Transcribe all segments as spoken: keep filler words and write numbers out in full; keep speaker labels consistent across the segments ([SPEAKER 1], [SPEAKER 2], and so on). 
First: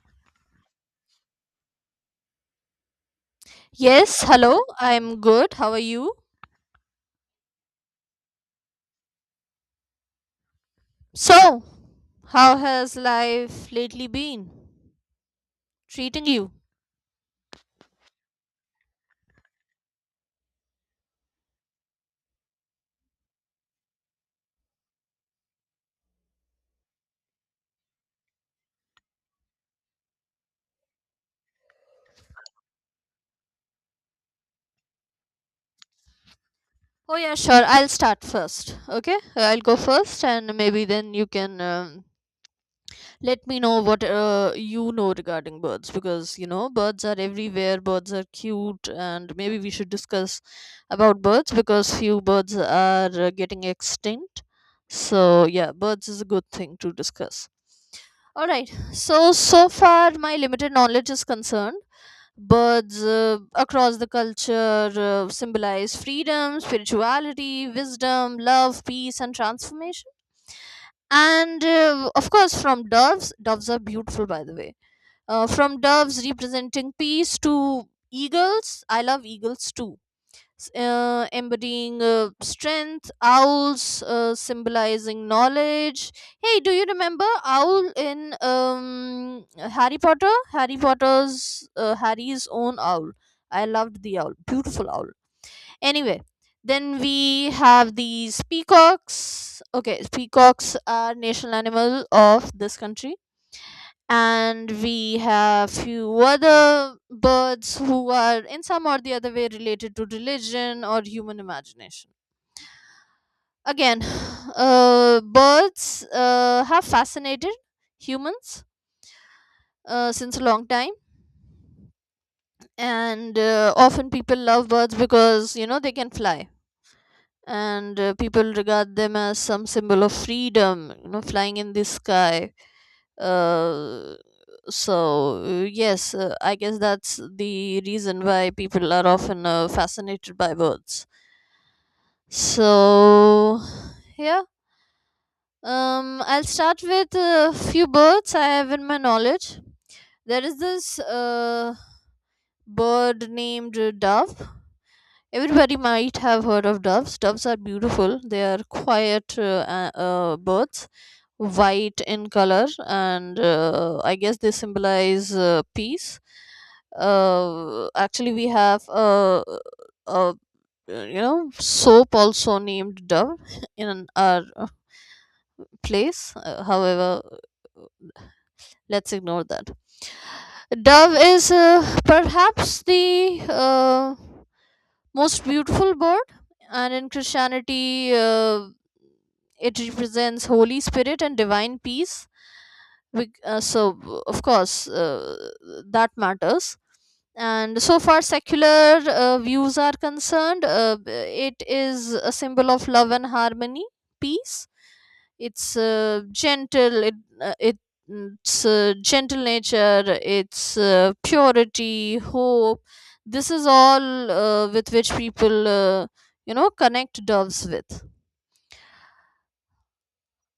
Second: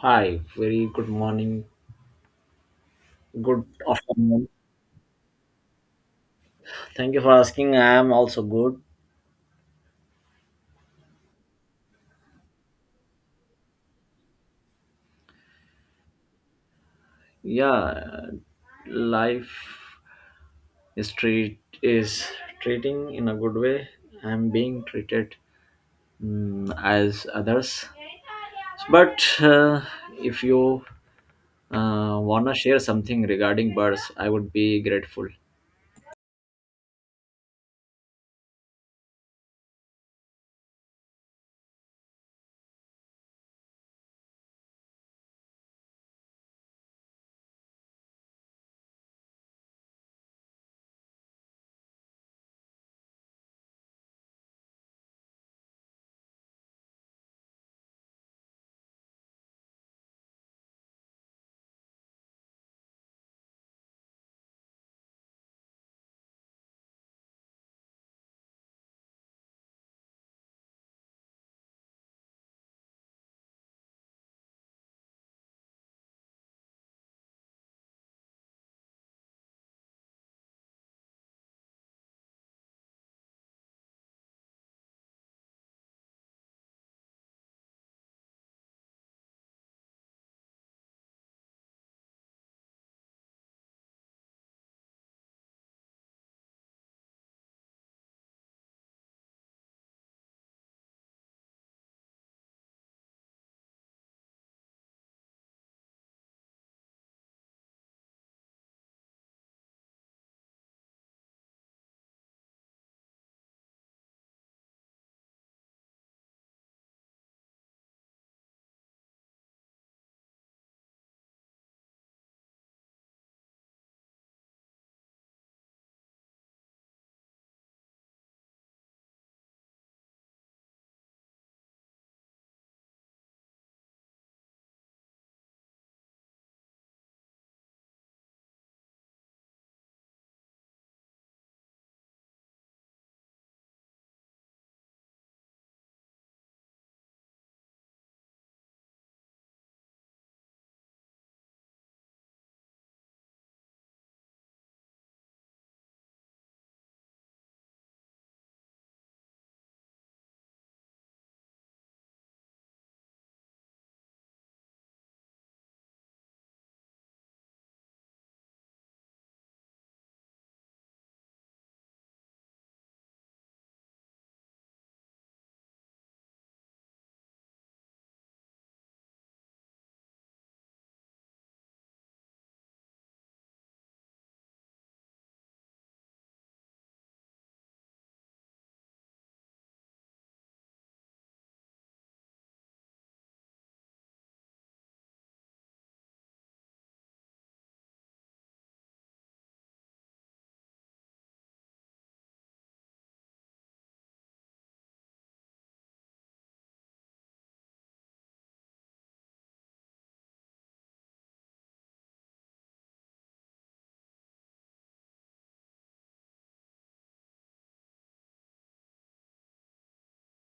[SPEAKER 1] Hi, very good morning, good
[SPEAKER 2] Yes,
[SPEAKER 1] afternoon.
[SPEAKER 2] hello. I'm good. How are you?
[SPEAKER 1] Thank you for asking. I am also good.
[SPEAKER 2] So, how has life lately been treating you?
[SPEAKER 1] Yeah, life is treat is treating in a good way. I'm being treated mm, as others. But uh, if you uh, wanna share something regarding birds, I would be grateful.
[SPEAKER 2] Oh, yeah, sure. I'll start first. Okay? I'll go first, and maybe then you can um, let me know what uh, you know regarding birds because, you know, birds are everywhere, birds are cute, and maybe we should discuss about birds because few birds are uh, getting extinct. So, yeah, birds is a good thing to discuss. All right. So so far, my limited knowledge is concerned. Birds uh, across the culture uh, symbolize freedom, spirituality, wisdom, love, peace, and transformation. And uh, of course, from doves, doves are beautiful, by the way. Uh, from doves representing peace to eagles, I love eagles too, s- uh, embodying uh, strength, owls uh, symbolizing knowledge. Hey, do you remember owl in um, Harry Potter? Harry Potter's uh, Harry's own owl. I loved the owl, beautiful owl. Anyway, then we have these peacocks. Okay, peacocks are national animal of this country, and we have few other birds who are in some or the other way related to religion or human imagination again. Uh, birds uh, have fascinated humans uh, since a long time, and uh, often people love birds because you know they can fly, and uh, people regard them as some symbol of freedom, you know flying in the sky. Uh, so uh, yes, uh, I guess that's the reason why people are often uh, fascinated by birds. So, yeah. um I'll start with a few birds I have in my knowledge. There is this uh, bird named uh, dove. Everybody might have heard of doves doves are beautiful. They are quiet, uh, uh, uh, birds, white in color, and uh, I guess they symbolize uh, peace. Uh, actually, we have a, a you know soap also named Dove in our uh, place. Uh, however, let's ignore that. Dove is uh, perhaps the uh, most beautiful bird, and in Christianity, uh, it represents Holy Spirit and divine peace. We, uh, so of course, uh, that matters. And so far secular uh, views are concerned, uh, b- it is a symbol of love and harmony, peace. It's uh, gentle. It, uh, it it's uh, gentle nature, it's uh, purity, hope. This is all uh, with which people, uh, you know connect doves with.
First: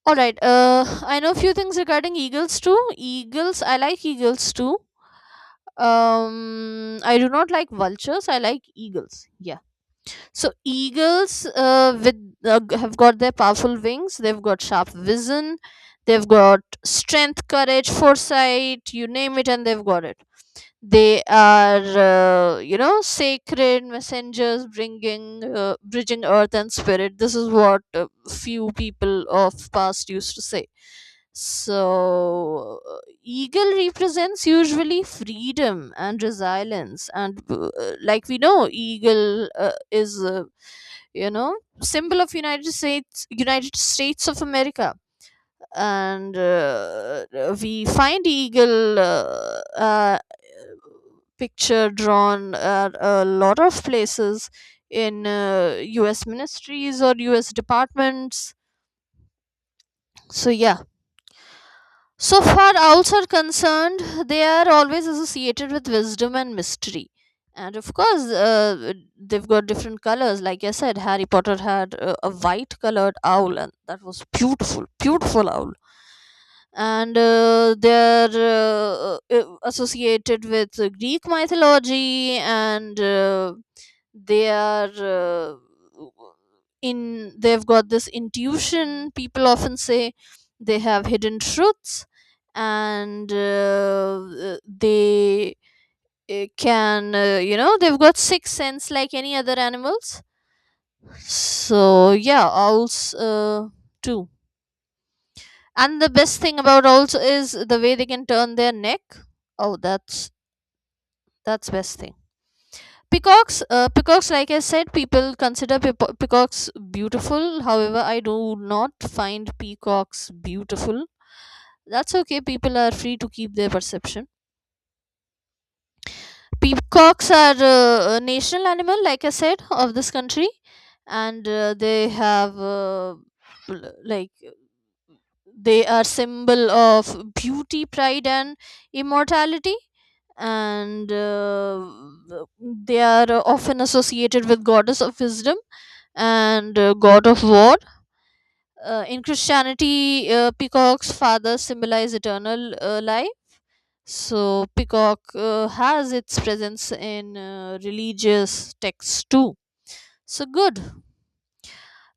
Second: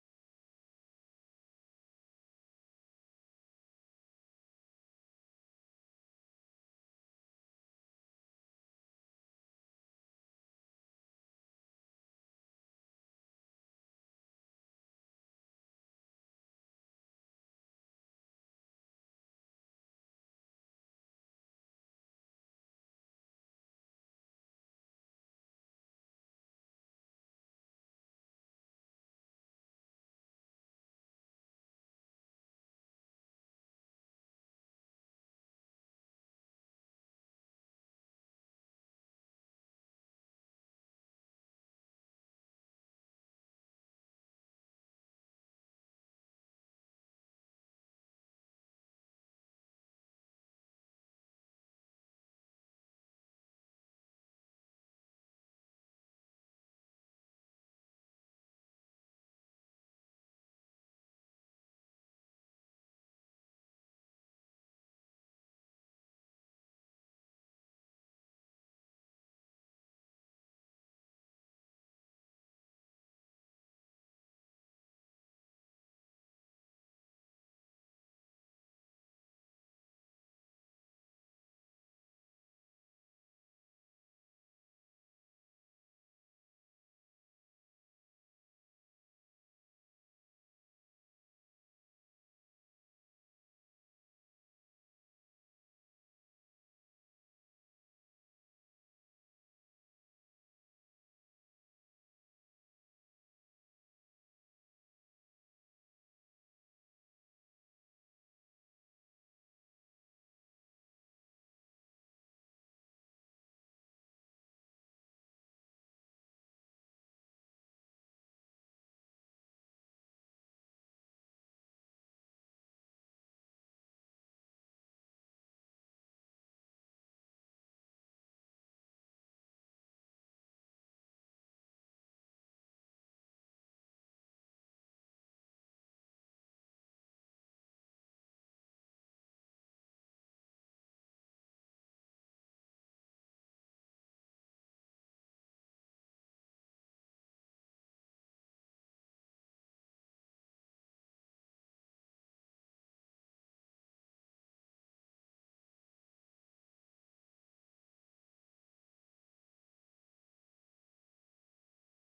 [SPEAKER 2] All right. Uh, I know a few things regarding eagles too. Eagles, I like eagles too. Um, I do not like vultures. I like eagles. Yeah. So eagles, uh, with uh, g- have got their powerful wings. They've got sharp vision. They've got strength, courage, foresight. You name it, and they've got it. They are, uh, you know sacred messengers, bringing uh, bridging earth and spirit. This is what uh, few people of past used to say. So uh, eagle represents usually freedom and resilience, and uh, like we know, eagle uh, is, uh, you know symbol of united states united states of America. And uh, we find eagle uh, picture drawn at a lot of places in uh, U S ministries or U S departments. So, yeah. So far, owls are concerned, they are always associated with wisdom and mystery. And of course, uh, they've got different colors. Like I said, Harry Potter had a, a white colored owl, and that was beautiful, beautiful owl. And uh, they're uh, uh, associated with uh, Greek mythology, and uh, they are uh, in. They've got this intuition. People often say they have hidden truths, and uh, uh, they uh, can, uh, you know they've got sixth sense like any other animals. So, yeah, owls uh, too. And the best thing about also is the way they can turn their neck. Oh, that's, that's best thing. Peacocks, uh, peacocks, like I said, people consider peapo- peacocks beautiful. However, I do not find peacocks beautiful. That's okay. People are free to keep their perception. Peacocks are uh, a national animal, like I said, of this country, and uh, they have, uh, l- like, they are symbol of beauty, pride, and immortality. And uh, they are often associated with goddess of wisdom and uh, god of war uh, in Christianity. Uh, peacock's father symbolize eternal uh, life. So peacock uh, has its presence in uh, religious texts too. So good.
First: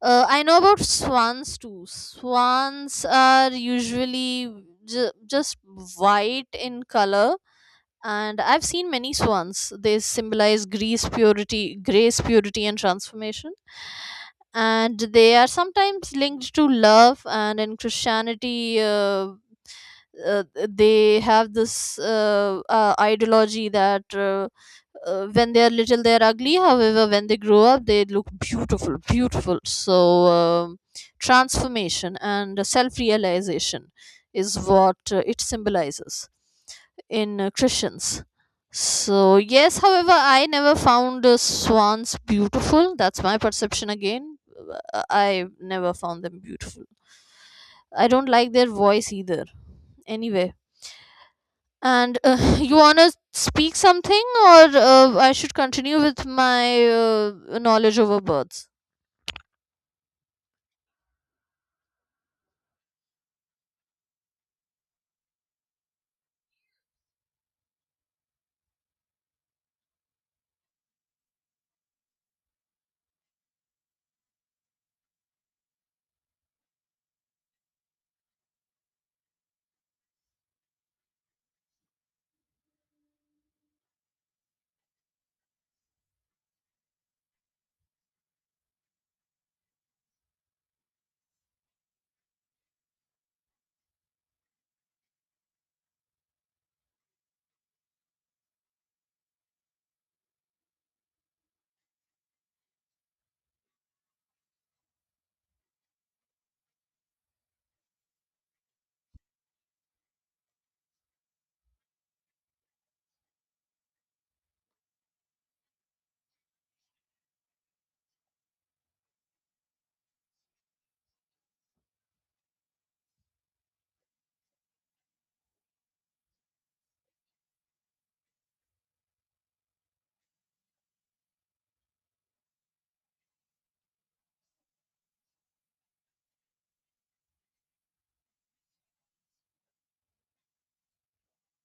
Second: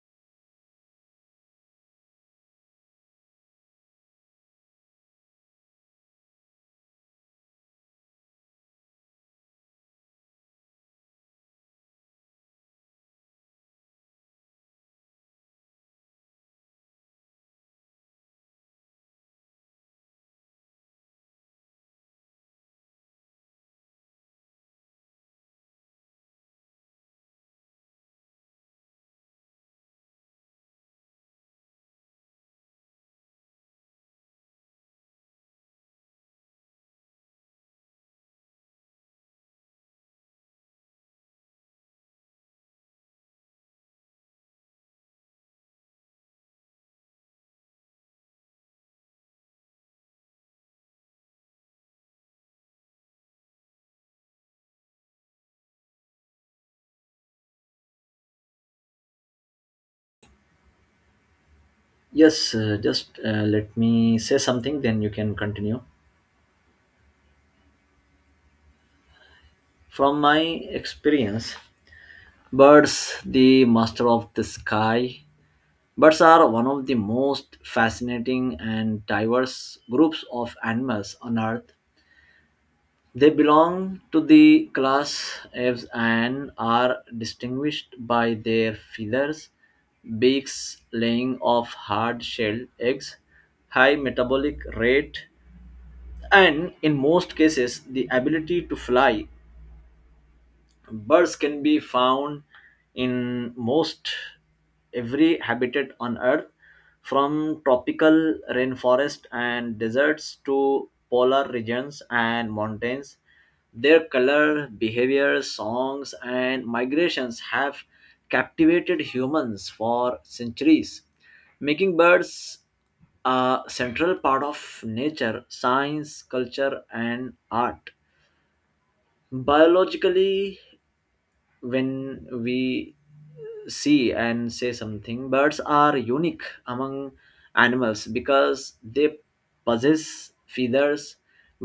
[SPEAKER 2] uh, I know about swans too. Swans are usually ju- just white in color, and I've seen many swans. They symbolize grace, purity, grace, purity, and transformation. And they are sometimes linked to love. And in Christianity, uh, uh, they have this uh, uh, ideology that uh, uh, when they are little they are ugly, however when they grow up they look beautiful, beautiful. So, um, transformation and self realization is what uh, it symbolizes in uh, Christians. So yes, however I never found uh, swans beautiful. That's my perception again. Uh, I never found them beautiful. I don't like their voice either. Anyway, and uh, you wanna speak something, or uh, I should continue with my uh, knowledge over birds?
[SPEAKER 1] Yes, uh, just uh, let me say something, then you can continue. From my experience, birds, the master of the sky, birds are one of the most fascinating and diverse groups of animals on Earth. They belong to the class apes and are distinguished by their feathers, beaks, laying of hard shelled eggs, high metabolic rate, and in most cases, the ability to fly. Birds can be found in most every habitat on Earth, from tropical rainforest and deserts to polar regions and mountains. Their color, behavior, songs, and migrations have captivated humans for centuries, making birds a central part of nature, science, culture, and art. Biologically, when we see and say something, birds are unique among animals because they possess feathers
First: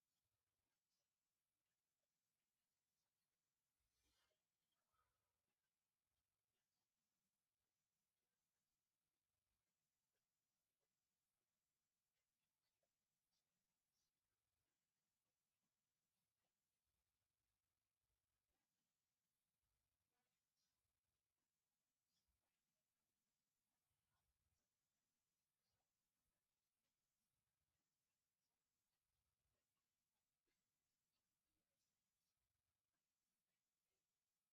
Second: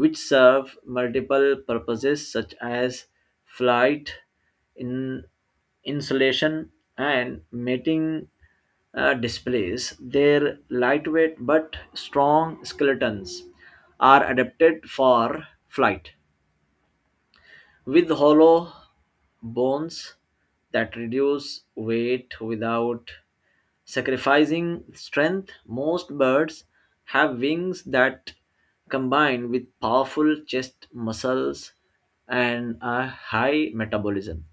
[SPEAKER 1] which serve multiple purposes such as flight, in insulation, and mating uh, displays. Their lightweight but strong skeletons are adapted for flight with hollow bones that reduce weight without sacrificing strength. Most birds have wings that combine with powerful chest muscles and a high metabolism,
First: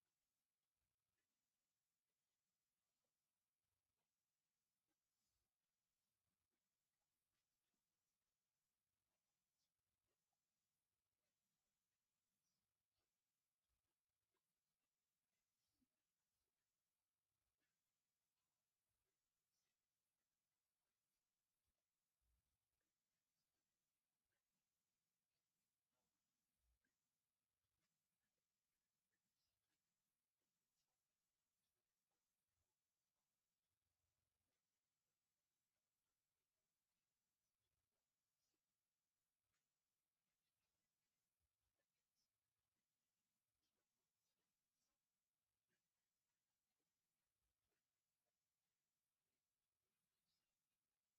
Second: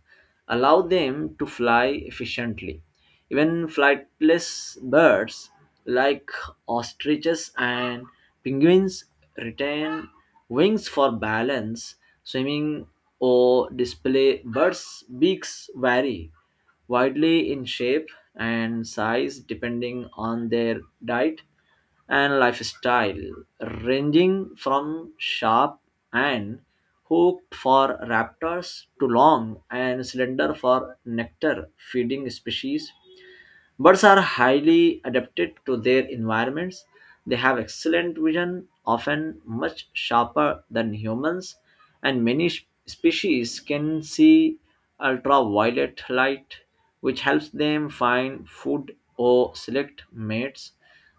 [SPEAKER 1] allow them to fly efficiently. Even flightless birds like ostriches and penguins retain wings for balance, swimming, or display. Birds' beaks vary widely in shape and size depending on their diet and lifestyle, ranging from sharp and hooked for raptors to long and slender for nectar feeding species. Birds are highly adapted to their environments. They have excellent vision, often much sharper than humans, and many sh- species can see ultraviolet light, which helps them find food or select mates.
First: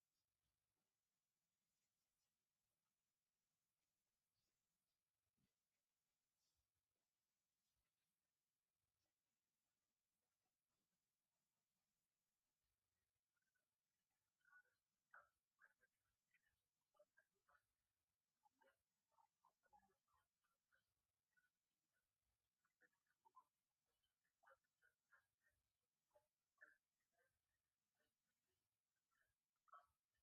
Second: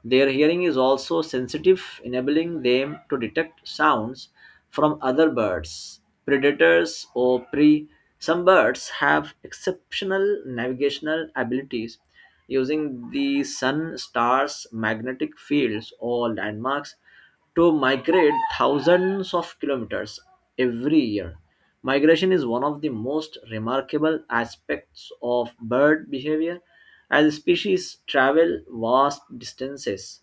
[SPEAKER 1] Their hearing is also sensitive, enabling them to detect sounds from other birds, predators, or prey. Some birds have exceptional navigational abilities using the sun, stars, magnetic fields, or landmarks to migrate thousands of kilometers every year. Migration is one of the most remarkable aspects of bird behavior, as species travel vast distances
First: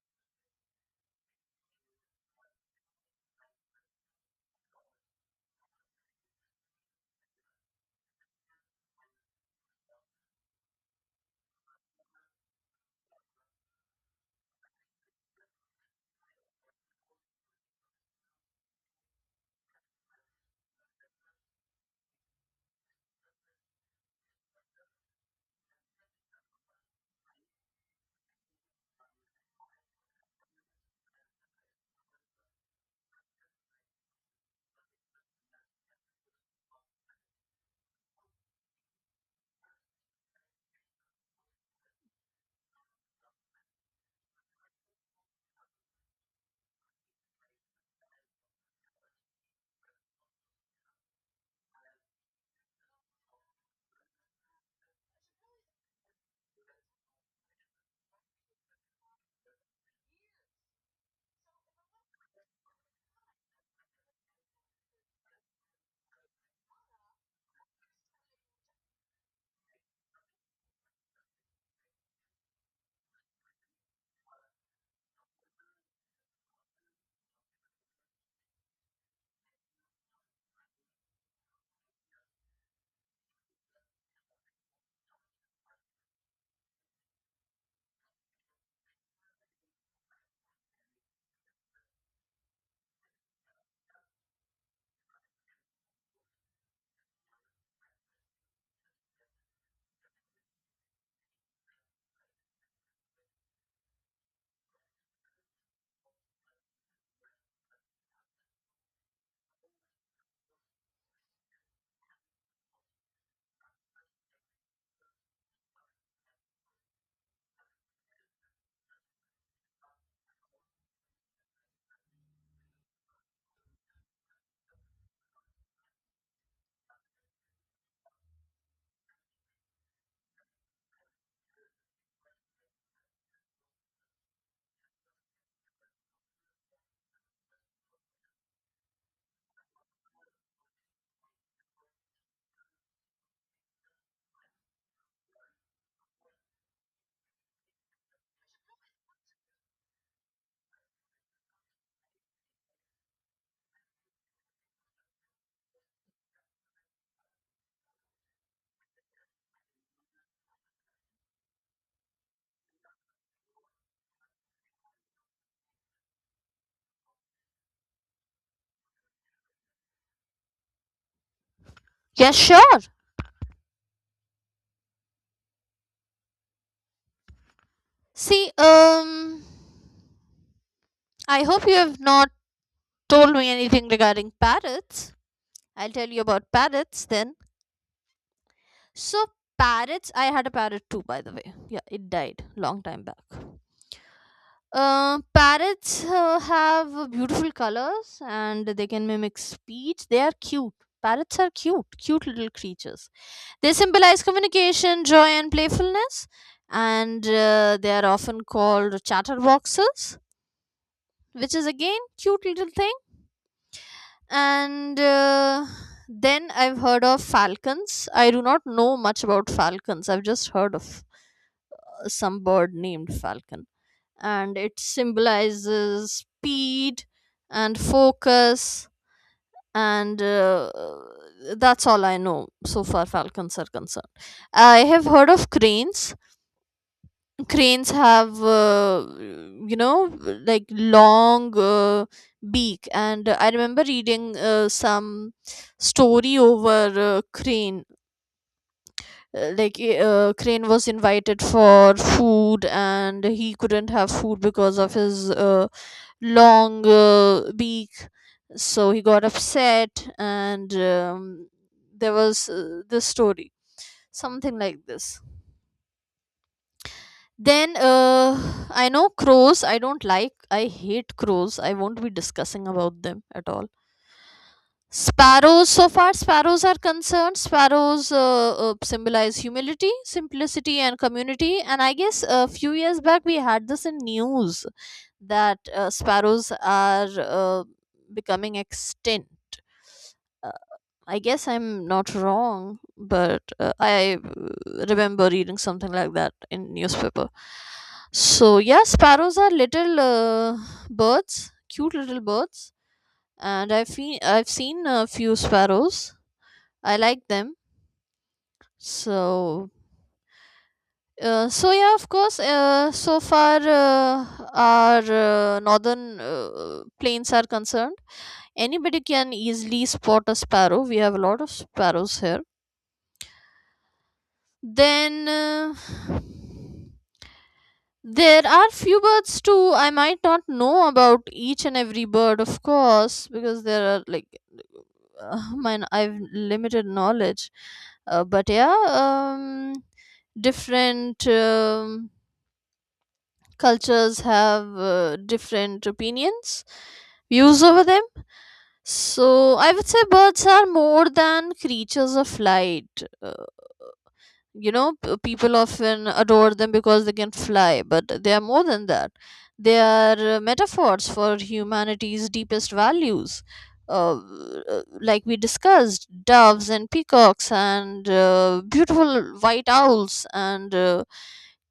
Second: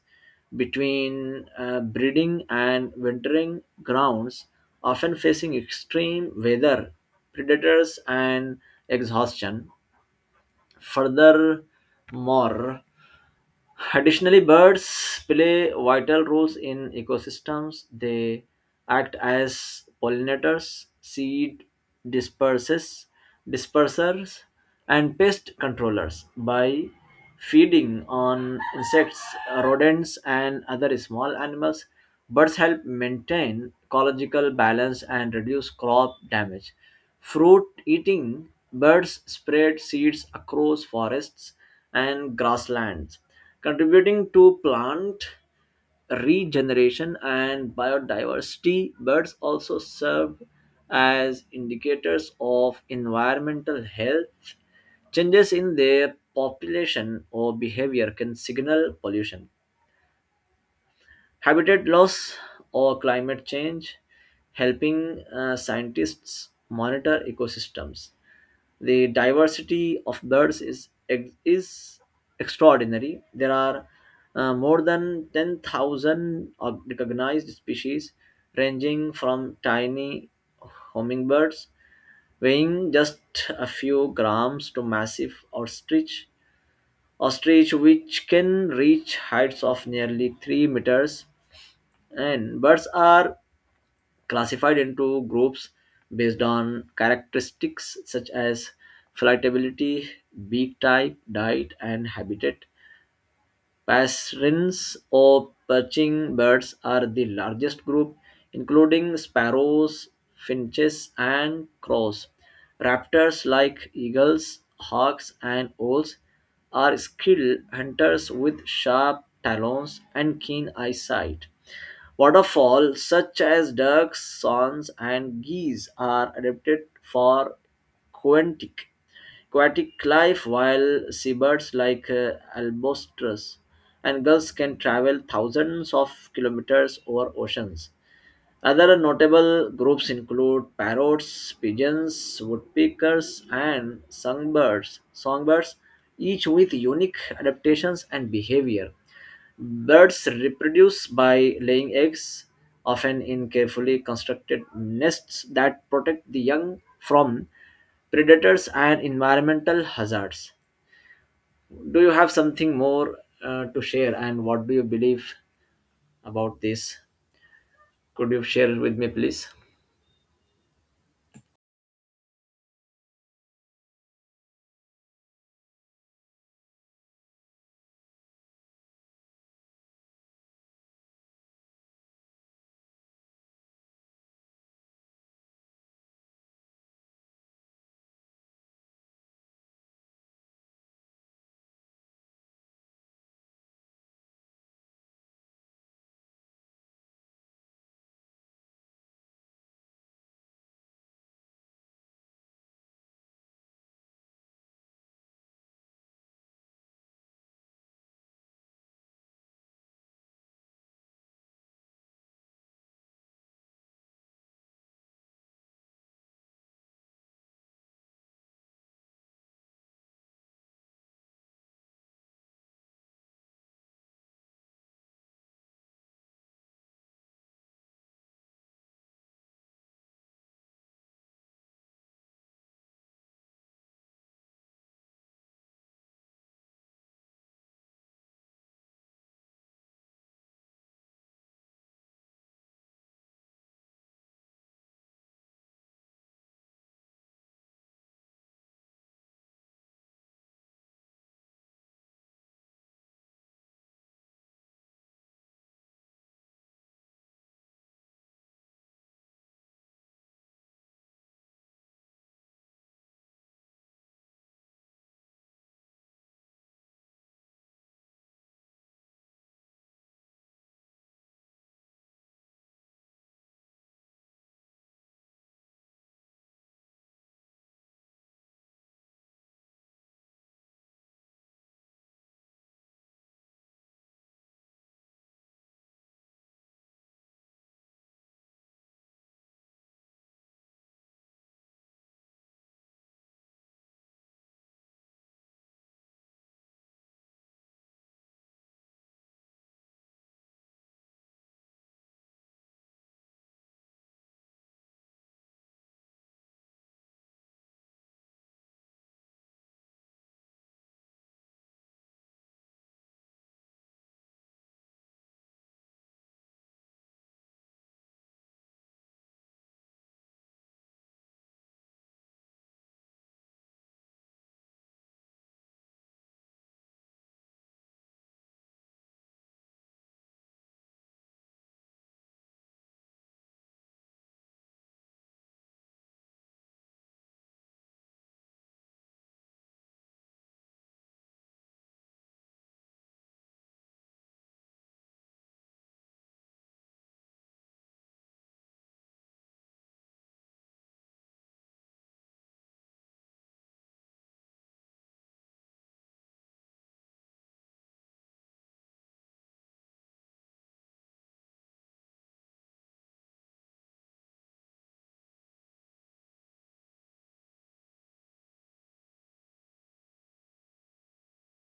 [SPEAKER 1] between uh, breeding and wintering grounds, often facing extreme weather, predators, and exhaustion. Furthermore Additionally, birds play vital roles in ecosystems. They act as pollinators, seed disperses, dispersers, and pest controllers by feeding on insects, rodents, and other small animals. Birds help maintain ecological balance and reduce crop damage. Fruit eating birds spread seeds across forests and grasslands, contributing to plant regeneration and biodiversity. Birds also serve as indicators of environmental health. Changes in their population or behavior can signal pollution, habitat loss, or climate change, helping uh, scientists monitor ecosystems. The diversity of birds is ex- is extraordinary. There are uh, more than ten thousand of recognized species, ranging from tiny hummingbirds weighing just a few grams to massive ostrich, ostrich which can reach heights of nearly three meters. And birds are classified into groups based on characteristics such as flightibility, beak type, diet, and habitat. Passerines or perching birds are the largest group, including sparrows, finches, and crows. Raptors like eagles, hawks, and owls are skilled hunters with sharp talons and keen eyesight. Waterfowl such as ducks, swans, and geese are adapted for aquatic, aquatic life, while seabirds like uh, albatross and gulls can travel thousands of kilometers over oceans. Other notable groups include parrots, pigeons, woodpeckers, and songbirds. Songbirds, each with unique adaptations and behavior. Birds reproduce by laying eggs, often in carefully constructed nests that protect the young from predators and environmental hazards. Do you have something more uh, to share, and what do you believe about this? Could you share with me, please?
[SPEAKER 2] Yes, sure. See, um, I hope you have not told me anything regarding parrots. I'll tell you about parrots then. So, parrots, I had a parrot too, by the way. Yeah, it died long time back. Uh, parrots uh, have beautiful colors and they can mimic speech. They are cute. Parrots are cute, cute little creatures. They symbolize communication, joy, and playfulness. And uh, they are often called chatterboxes, which is again cute little thing. And uh, then I've heard of falcons. I do not know much about falcons. I've just heard of uh, some bird named falcon, and it symbolizes speed and focus, and uh, that's all I know so far falcons are concerned. I have heard of cranes. Cranes have, uh, you know like, long uh, beak, and I remember reading uh, some story over uh, crane. Uh, like i- uh, crane was invited for food and he couldn't have food because of his uh, long uh, beak. So he got upset, and um, there was uh, this story, something like this. Then uh, I know crows. I don't like. I hate crows. I won't be discussing about them at all. Sparrows. So far, sparrows are concerned. Sparrows uh, uh, symbolize humility, simplicity, and community. And I guess a few years back we had this in news that uh, sparrows are uh, becoming extinct. Uh, I guess I'm not wrong, but uh, I uh, remember reading something like that in newspaper. So yeah, sparrows are little uh, birds, cute little birds, and I've fe- I've seen a few sparrows. I like them. So uh, so yeah, of course. Uh, so far, uh, our uh, northern uh, plains are concerned, anybody can easily spot a sparrow. We have a lot of sparrows here. Then uh, there are few birds too. I might not know about each and every bird, of course, because there are like, uh, mine. I've limited knowledge, uh, but yeah. Um, different. Um, cultures have uh, different opinions, views over them. So I would say birds are more than creatures of light. Uh, you know p- people often adore them because they can fly, but they are more than that. They are uh, metaphors for humanity's deepest values. Uh, uh, like we discussed, doves and peacocks and uh, beautiful white owls and uh,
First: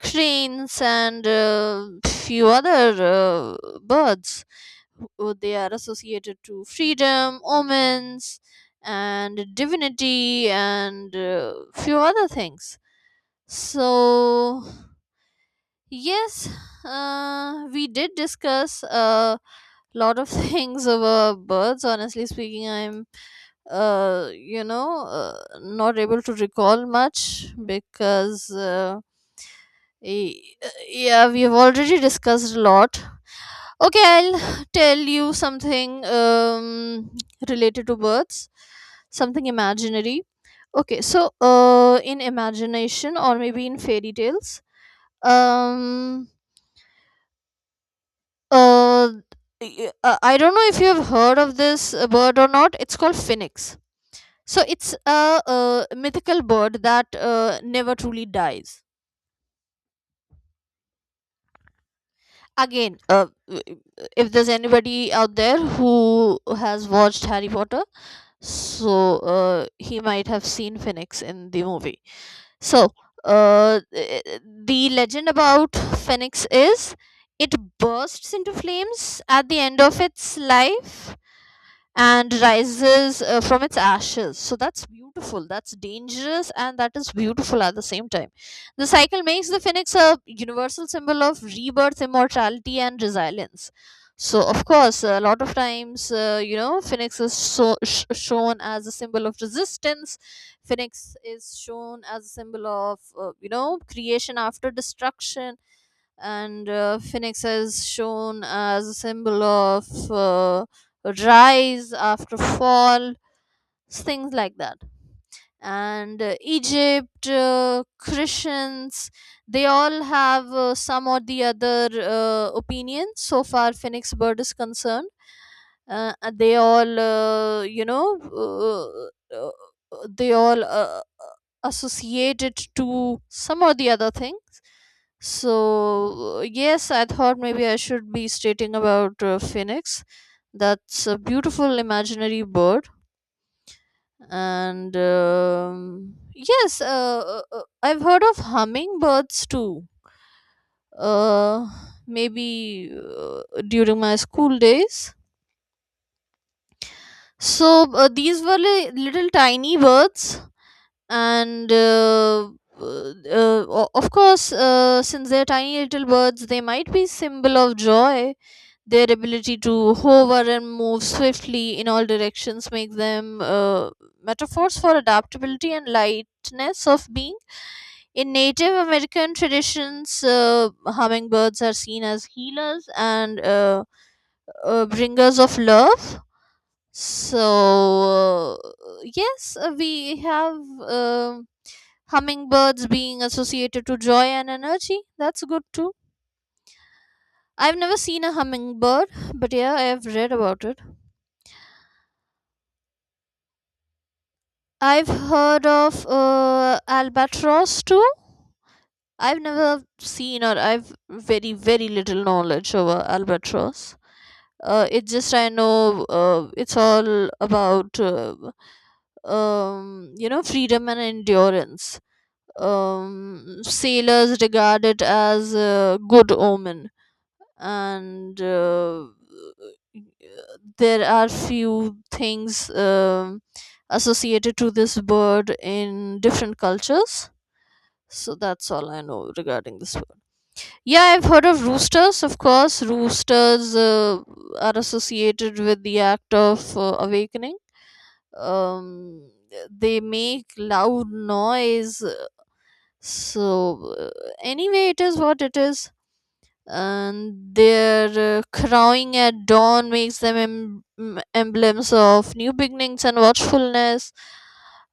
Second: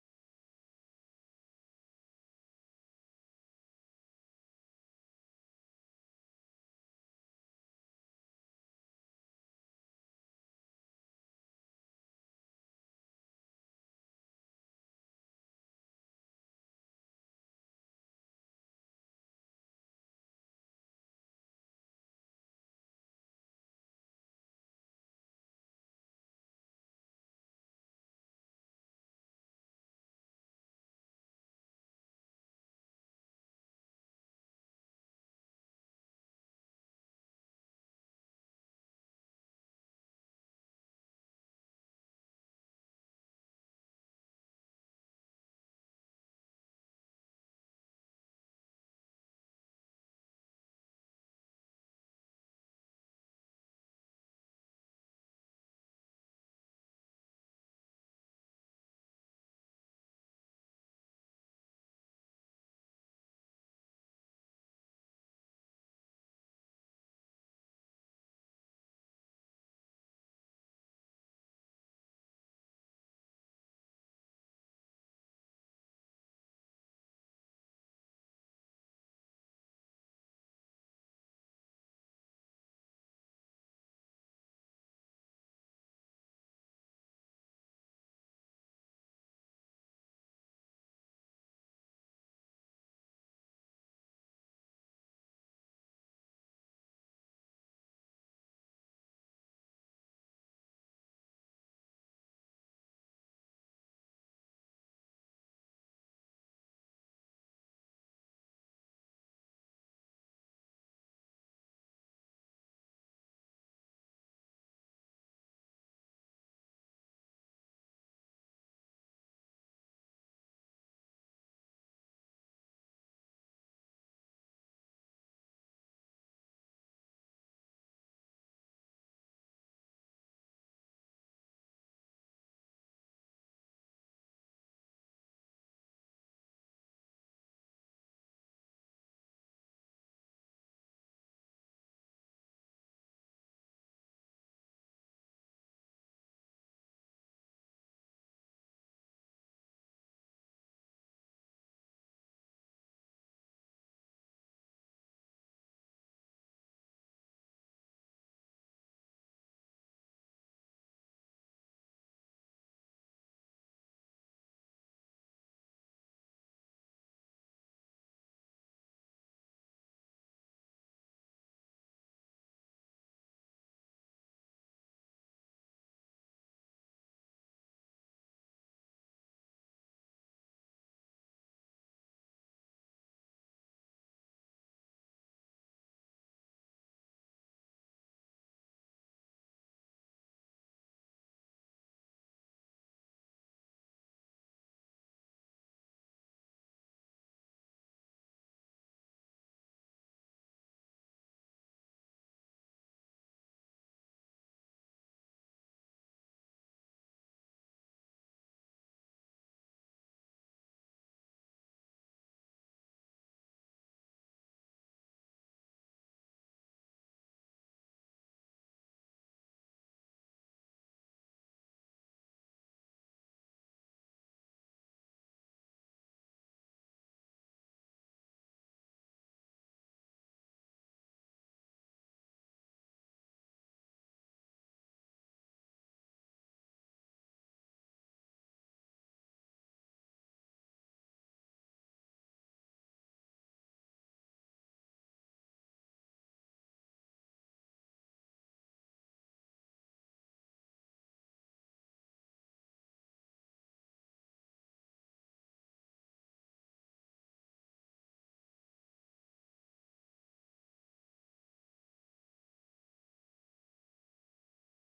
[SPEAKER 2] cranes and uh, few other uh, birds. Uh, they are associated to freedom, omens and divinity and uh, few other things. So yes, uh, we did discuss a lot of things over birds. Honestly speaking, I'm, uh, you know, uh, not able to recall much because, uh, y- uh, yeah, we have already discussed a lot. Okay, I'll tell you something um, related to birds, something imaginary. Okay, so uh, in imagination or maybe in fairy tales, um uh, y- uh, I don't know if you've heard of this uh, bird or not. It's called Phoenix. So it's a uh mythical bird that uh, never truly dies again. Uh, w- if there's anybody out there who has watched Harry Potter, so uh, he might have seen Phoenix in the movie. So uh, th- the legend about Phoenix is it bursts into flames at the end of its life and rises uh, from its ashes. So that's beautiful, that's dangerous, and that is beautiful at the same time. The cycle makes the Phoenix a universal symbol of rebirth, immortality, and resilience. So, of course, a lot of times, uh, you know, Phoenix is, so, sh- shown as a symbol of resistance. Phoenix is shown as a symbol of, uh, you know, creation after destruction, and uh, Phoenix is shown as a symbol of uh, rise after fall, things like that. And uh, Egypt, uh, Christians, they all have uh, some or the other uh, opinion so far Phoenix Bird is concerned. Uh, and they all, uh, you know, uh, uh, uh, they all uh, uh, associate it to some or the other things. So, uh, yes, I thought maybe I should be stating about uh, Phoenix. That's a beautiful imaginary bird, and um, yes, uh, uh, uh, I've heard of hummingbirds too, uh, maybe uh, during my school days. So uh, these were li- little tiny birds. And uh, uh, uh, o- of course, uh, since they're tiny little birds, they might be symbol of joy. Their ability to hover and move swiftly in all directions make them uh, metaphors for adaptability and lightness of being. In Native American traditions, uh, hummingbirds are seen as healers and uh, uh, bringers of love. So, uh, yes, uh, we have um hummingbirds being associated to joy and energy. That's good too. I've never seen a hummingbird, but yeah, I've read about it. I've heard of uh, albatross too. I've never seen, or I've very very little knowledge over albatross. Uh, it's just I know, uh, it's all about uh, um, you know freedom and endurance. Um, sailors regard it as a good omen, and uh, there are few things um associated to this bird in different cultures. So that's all I know regarding this bird. Yeah, I've heard of roosters, of course. Roosters uh, are associated with the act of uh, awakening. Um, they make loud noise. So, uh, anyway, it is what it is. And their uh, crowing at dawn makes them em- em- emblems of new beginnings and watchfulness.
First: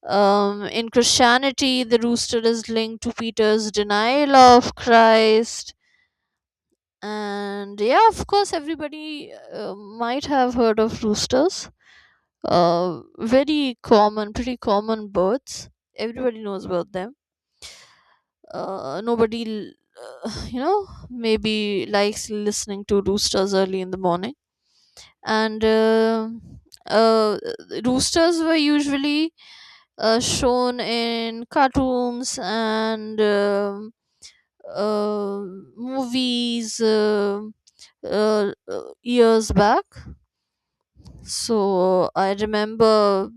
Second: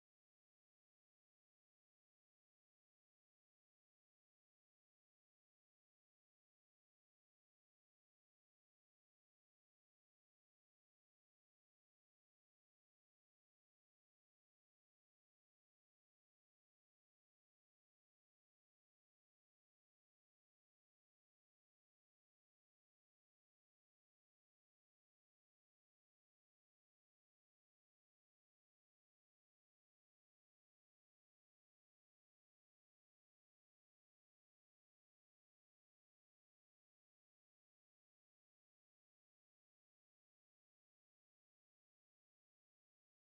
[SPEAKER 2] Um, in Christianity, the rooster is linked to Peter's denial of Christ. And yeah, of course, everybody uh, might have heard of roosters. Uh, very common, pretty common birds, everybody knows about them. Uh, nobody l- you know maybe likes listening to roosters early in the morning. And uh, uh, roosters were usually uh, shown in cartoons and um uh, movies uh, uh, uh, years back. So I remember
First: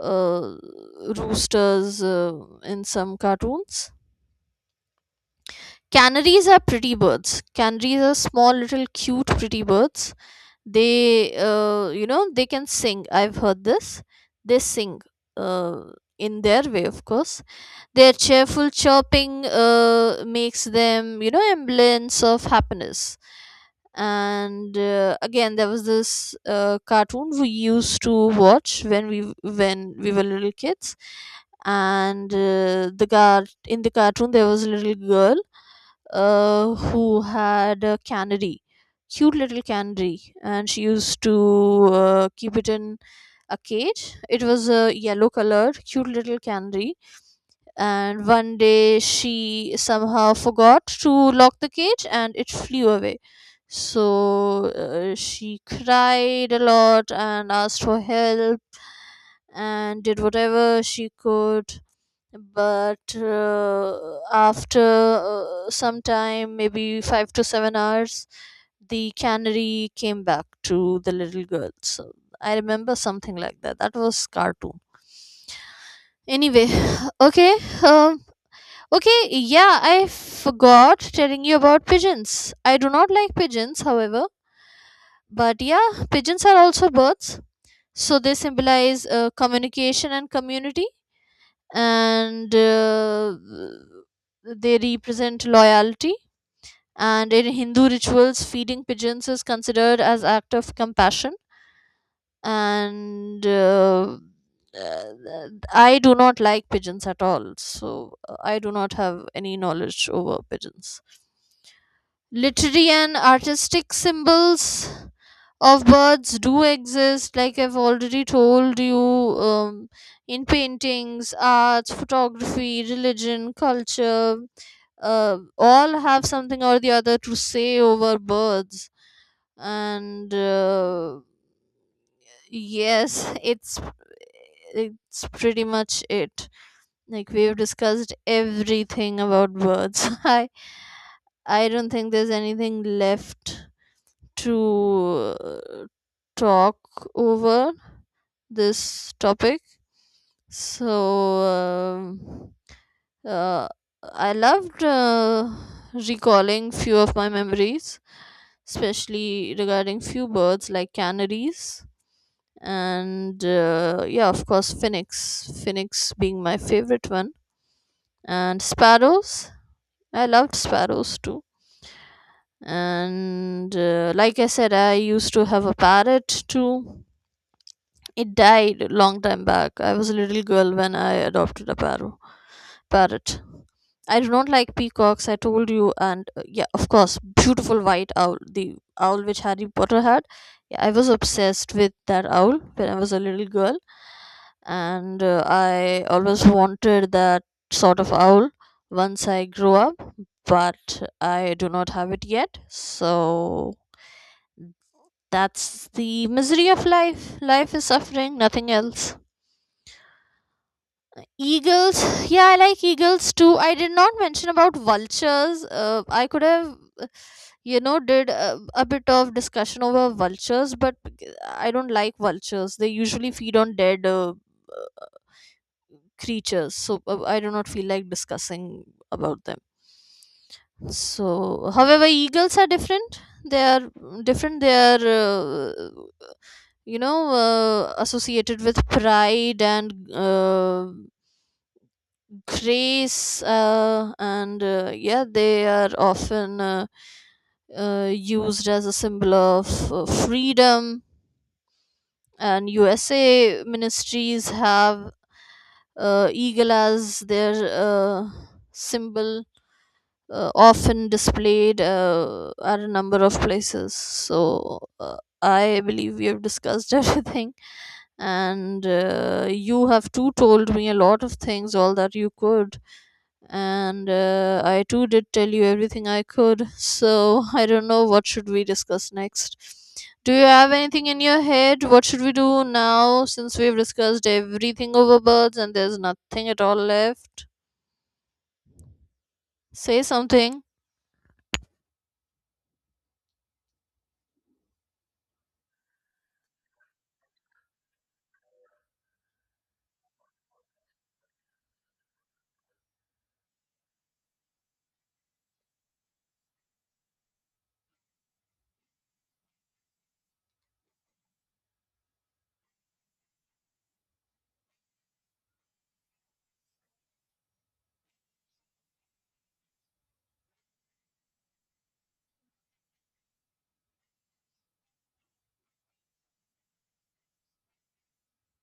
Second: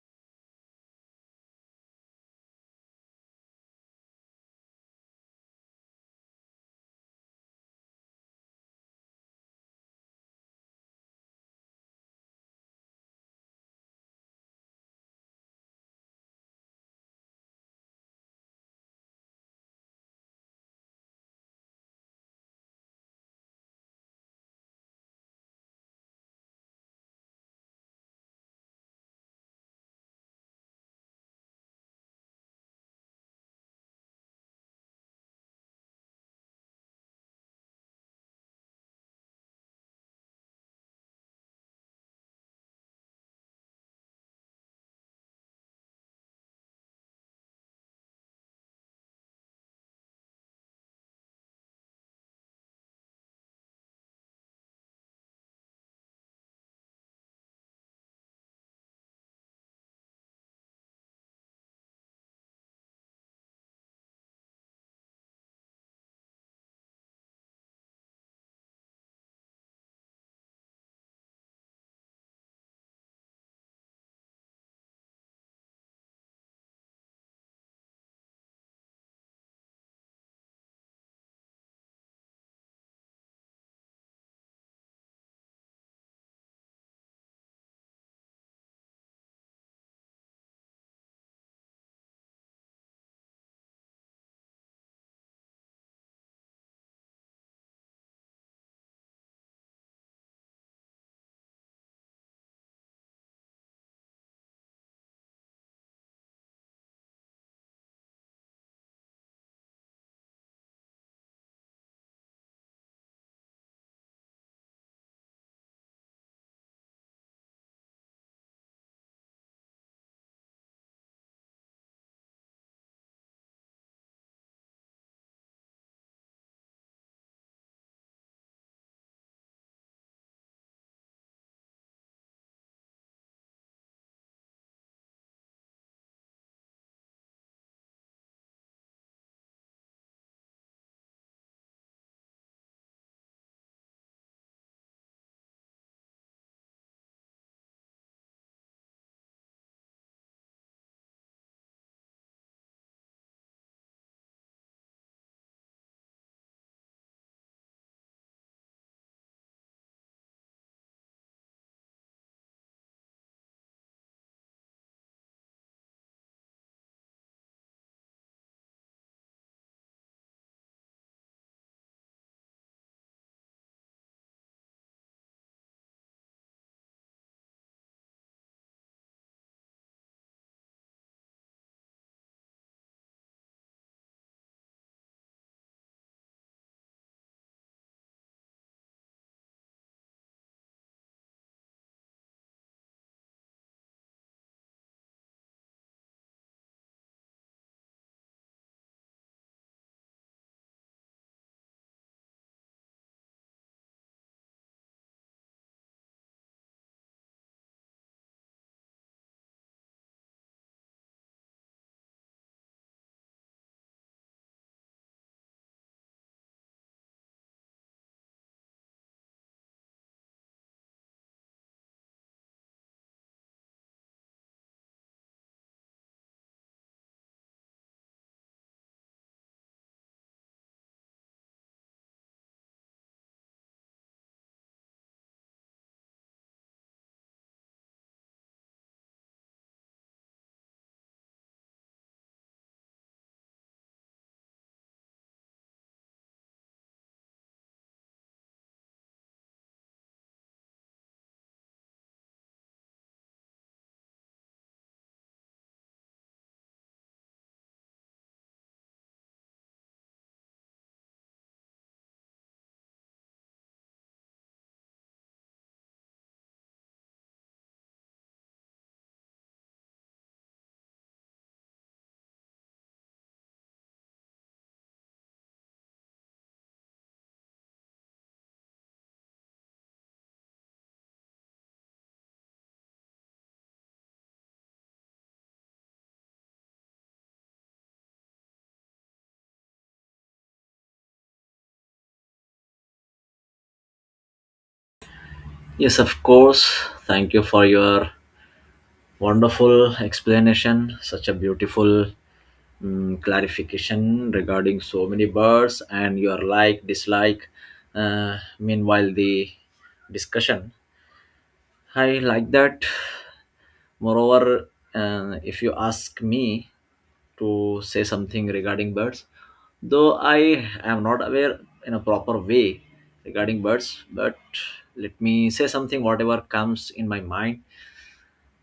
[SPEAKER 2] uh, roosters uh, in some cartoons. Canaries are pretty birds. Canaries are small, little, cute, pretty birds. They, uh, you know they can sing. I've heard this. They sing uh, in their way, of course. Their cheerful chirping uh, makes them, you know semblance of happiness. And uh, again, there was this uh, cartoon we used to watch when we when we were little kids. And uh, the guard in the cartoon, there was a little girl uh, who had a canary, cute little canary, and she used to uh, keep it in a cage. It was a yellow colored, cute little canary, and one day she somehow forgot to lock the cage and it flew away. So uh, she cried a lot and asked for help and did whatever she could, but uh, after uh, some time, maybe five to seven hours, the canary came back to the little girl. So I remember something like that, that was cartoon. Anyway. Okay. um, okay, yeah, I forgot telling you about pigeons. I do not like pigeons, however, but yeah, pigeons are also birds. So they symbolize uh, communication and community, and uh, they represent loyalty. And in Hindu rituals, feeding pigeons is considered as act of compassion. And uh, uh, I do not like pigeons at all, so uh, I do not have any knowledge over pigeons. Literary and artistic symbols of birds do exist, like I've already told you. Um, in paintings, arts, photography, religion, culture, uh, all have something or the other to say over birds. And uh, yes, it's it's pretty much it, like we've discussed everything about birds. i i don't think there's anything left to uh, talk over this topic. So um uh, I loved uh, recalling few of my memories, especially regarding few birds like canaries, and uh, yeah, of course, Phoenix. Phoenix being my favorite one, and sparrows. I loved sparrows too. And uh, like I said, I used to have a parrot too. It died long time back. I was a little girl when I adopted a paro- parrot. I do not like peacocks, I told you, and uh, yeah, of course, beautiful white owl, the owl which Harry Potter had. Yeah, I was obsessed with that owl when I was a little girl, and uh, I always wanted that sort of owl once I grow up, but I do not have it yet. So that's the misery of life. Life is suffering, nothing else. Eagles, yeah, I like eagles too. I did not mention about vultures. Uh, I could have, uh, you know, did a, a bit of discussion over vultures, but I don't like vultures. They usually feed on dead uh, creatures, so uh, I do not feel like discussing about them. So, however, eagles are different. They are different. They are, uh, you know, uh, associated with pride and uh, craze, uh, and uh, yeah, they are often uh, uh, used as a symbol of uh, freedom. And U S A ministries have uh, eagle as their uh, symbol, uh, often displayed uh, at a number of places. So uh, I believe we have discussed everything. And uh, you have too told me a lot of things, all that you could. And uh, I too did tell you everything I could. So I don't know what should we discuss next. Do you have anything in your head? What should we do now since we've discussed everything over birds and there's nothing at all left? Say something.
[SPEAKER 1] Yes, of course. Thank you for your wonderful explanation. Such a beautiful mm, clarification regarding so many birds and your like dislike uh, meanwhile the discussion. I like that. Moreover, uh, if you ask me to say something regarding birds, though I am not aware in a proper way regarding birds, but let me say something whatever comes in my mind.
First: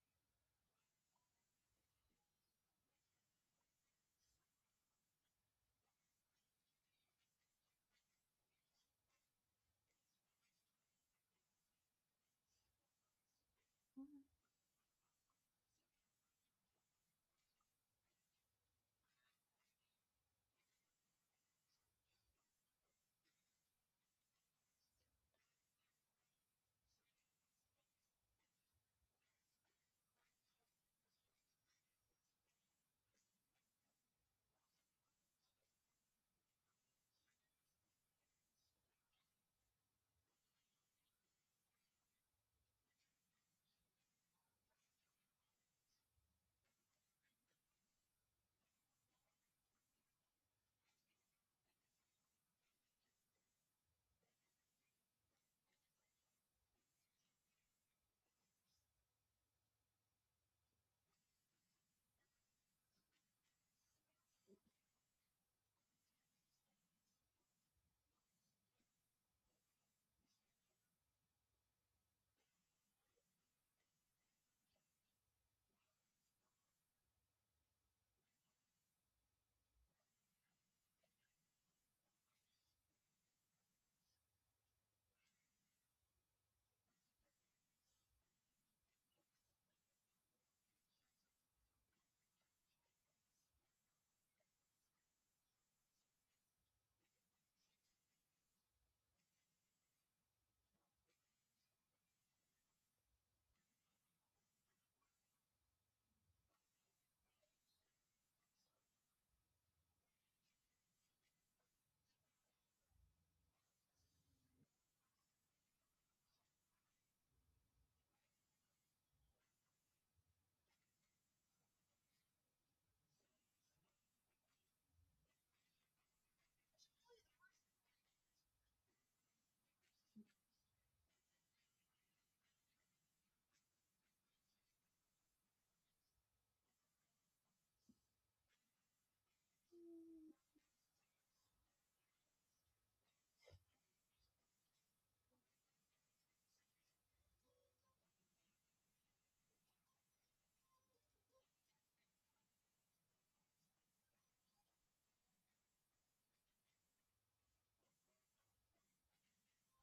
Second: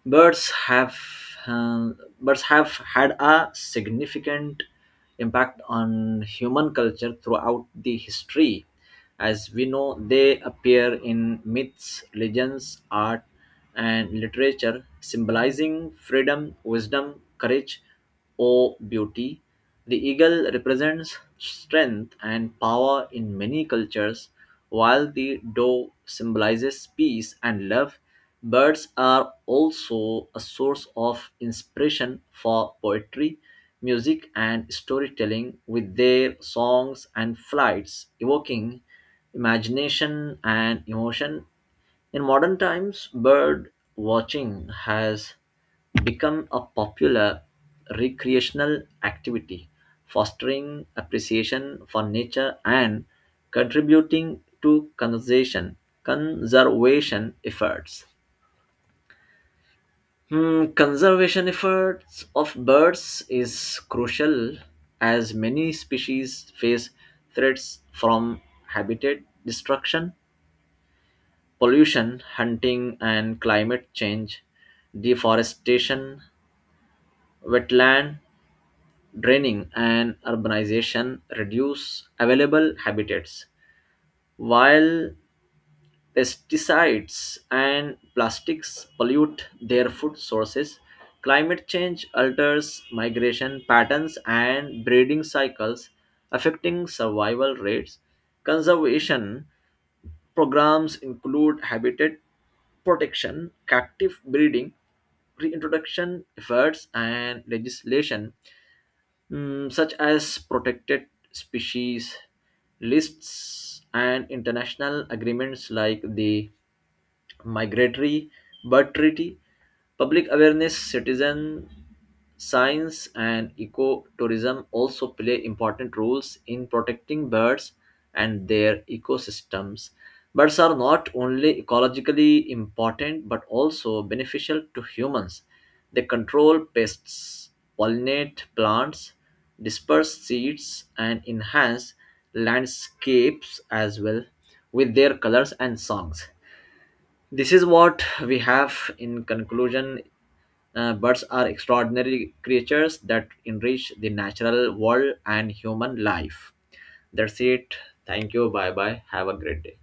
[SPEAKER 1] birds have um, Birds have had a significant impact on human culture throughout the history. As we know, they appear in myths, legends, art, and literature, symbolizing freedom, wisdom, courage, or beauty. The eagle represents strength and power in many cultures, while the dove symbolizes peace and love. Birds are also a source of inspiration for poetry, music, and storytelling, with their songs and flights evoking imagination and emotion. In modern times, bird watching has become a popular recreational activity, fostering appreciation for nature and contributing to conservation, conservation efforts. Hmm, conservation efforts of birds is crucial as many species face threats from habitat destruction, pollution, hunting, and climate change. Deforestation, wetland draining, and urbanization reduce available habitats, while pesticides and plastics pollute their food sources. Climate change alters migration patterns and breeding cycles, affecting survival rates. Conservation programs include habitat protection, captive breeding, reintroduction efforts, and legislation mm, such as protected species lists and international agreements like the migratory bird treaty. Public awareness, citizen science, and ecotourism also play important roles in protecting birds and their ecosystems. Birds are not only ecologically important but also beneficial to humans. They control pests, pollinate plants, disperse seeds, and enhance landscapes as well with their colors and songs. This is what we have in conclusion. Uh, birds are extraordinary creatures that enrich the natural world and human life. That's it. Thank you. Bye bye. Have a great day.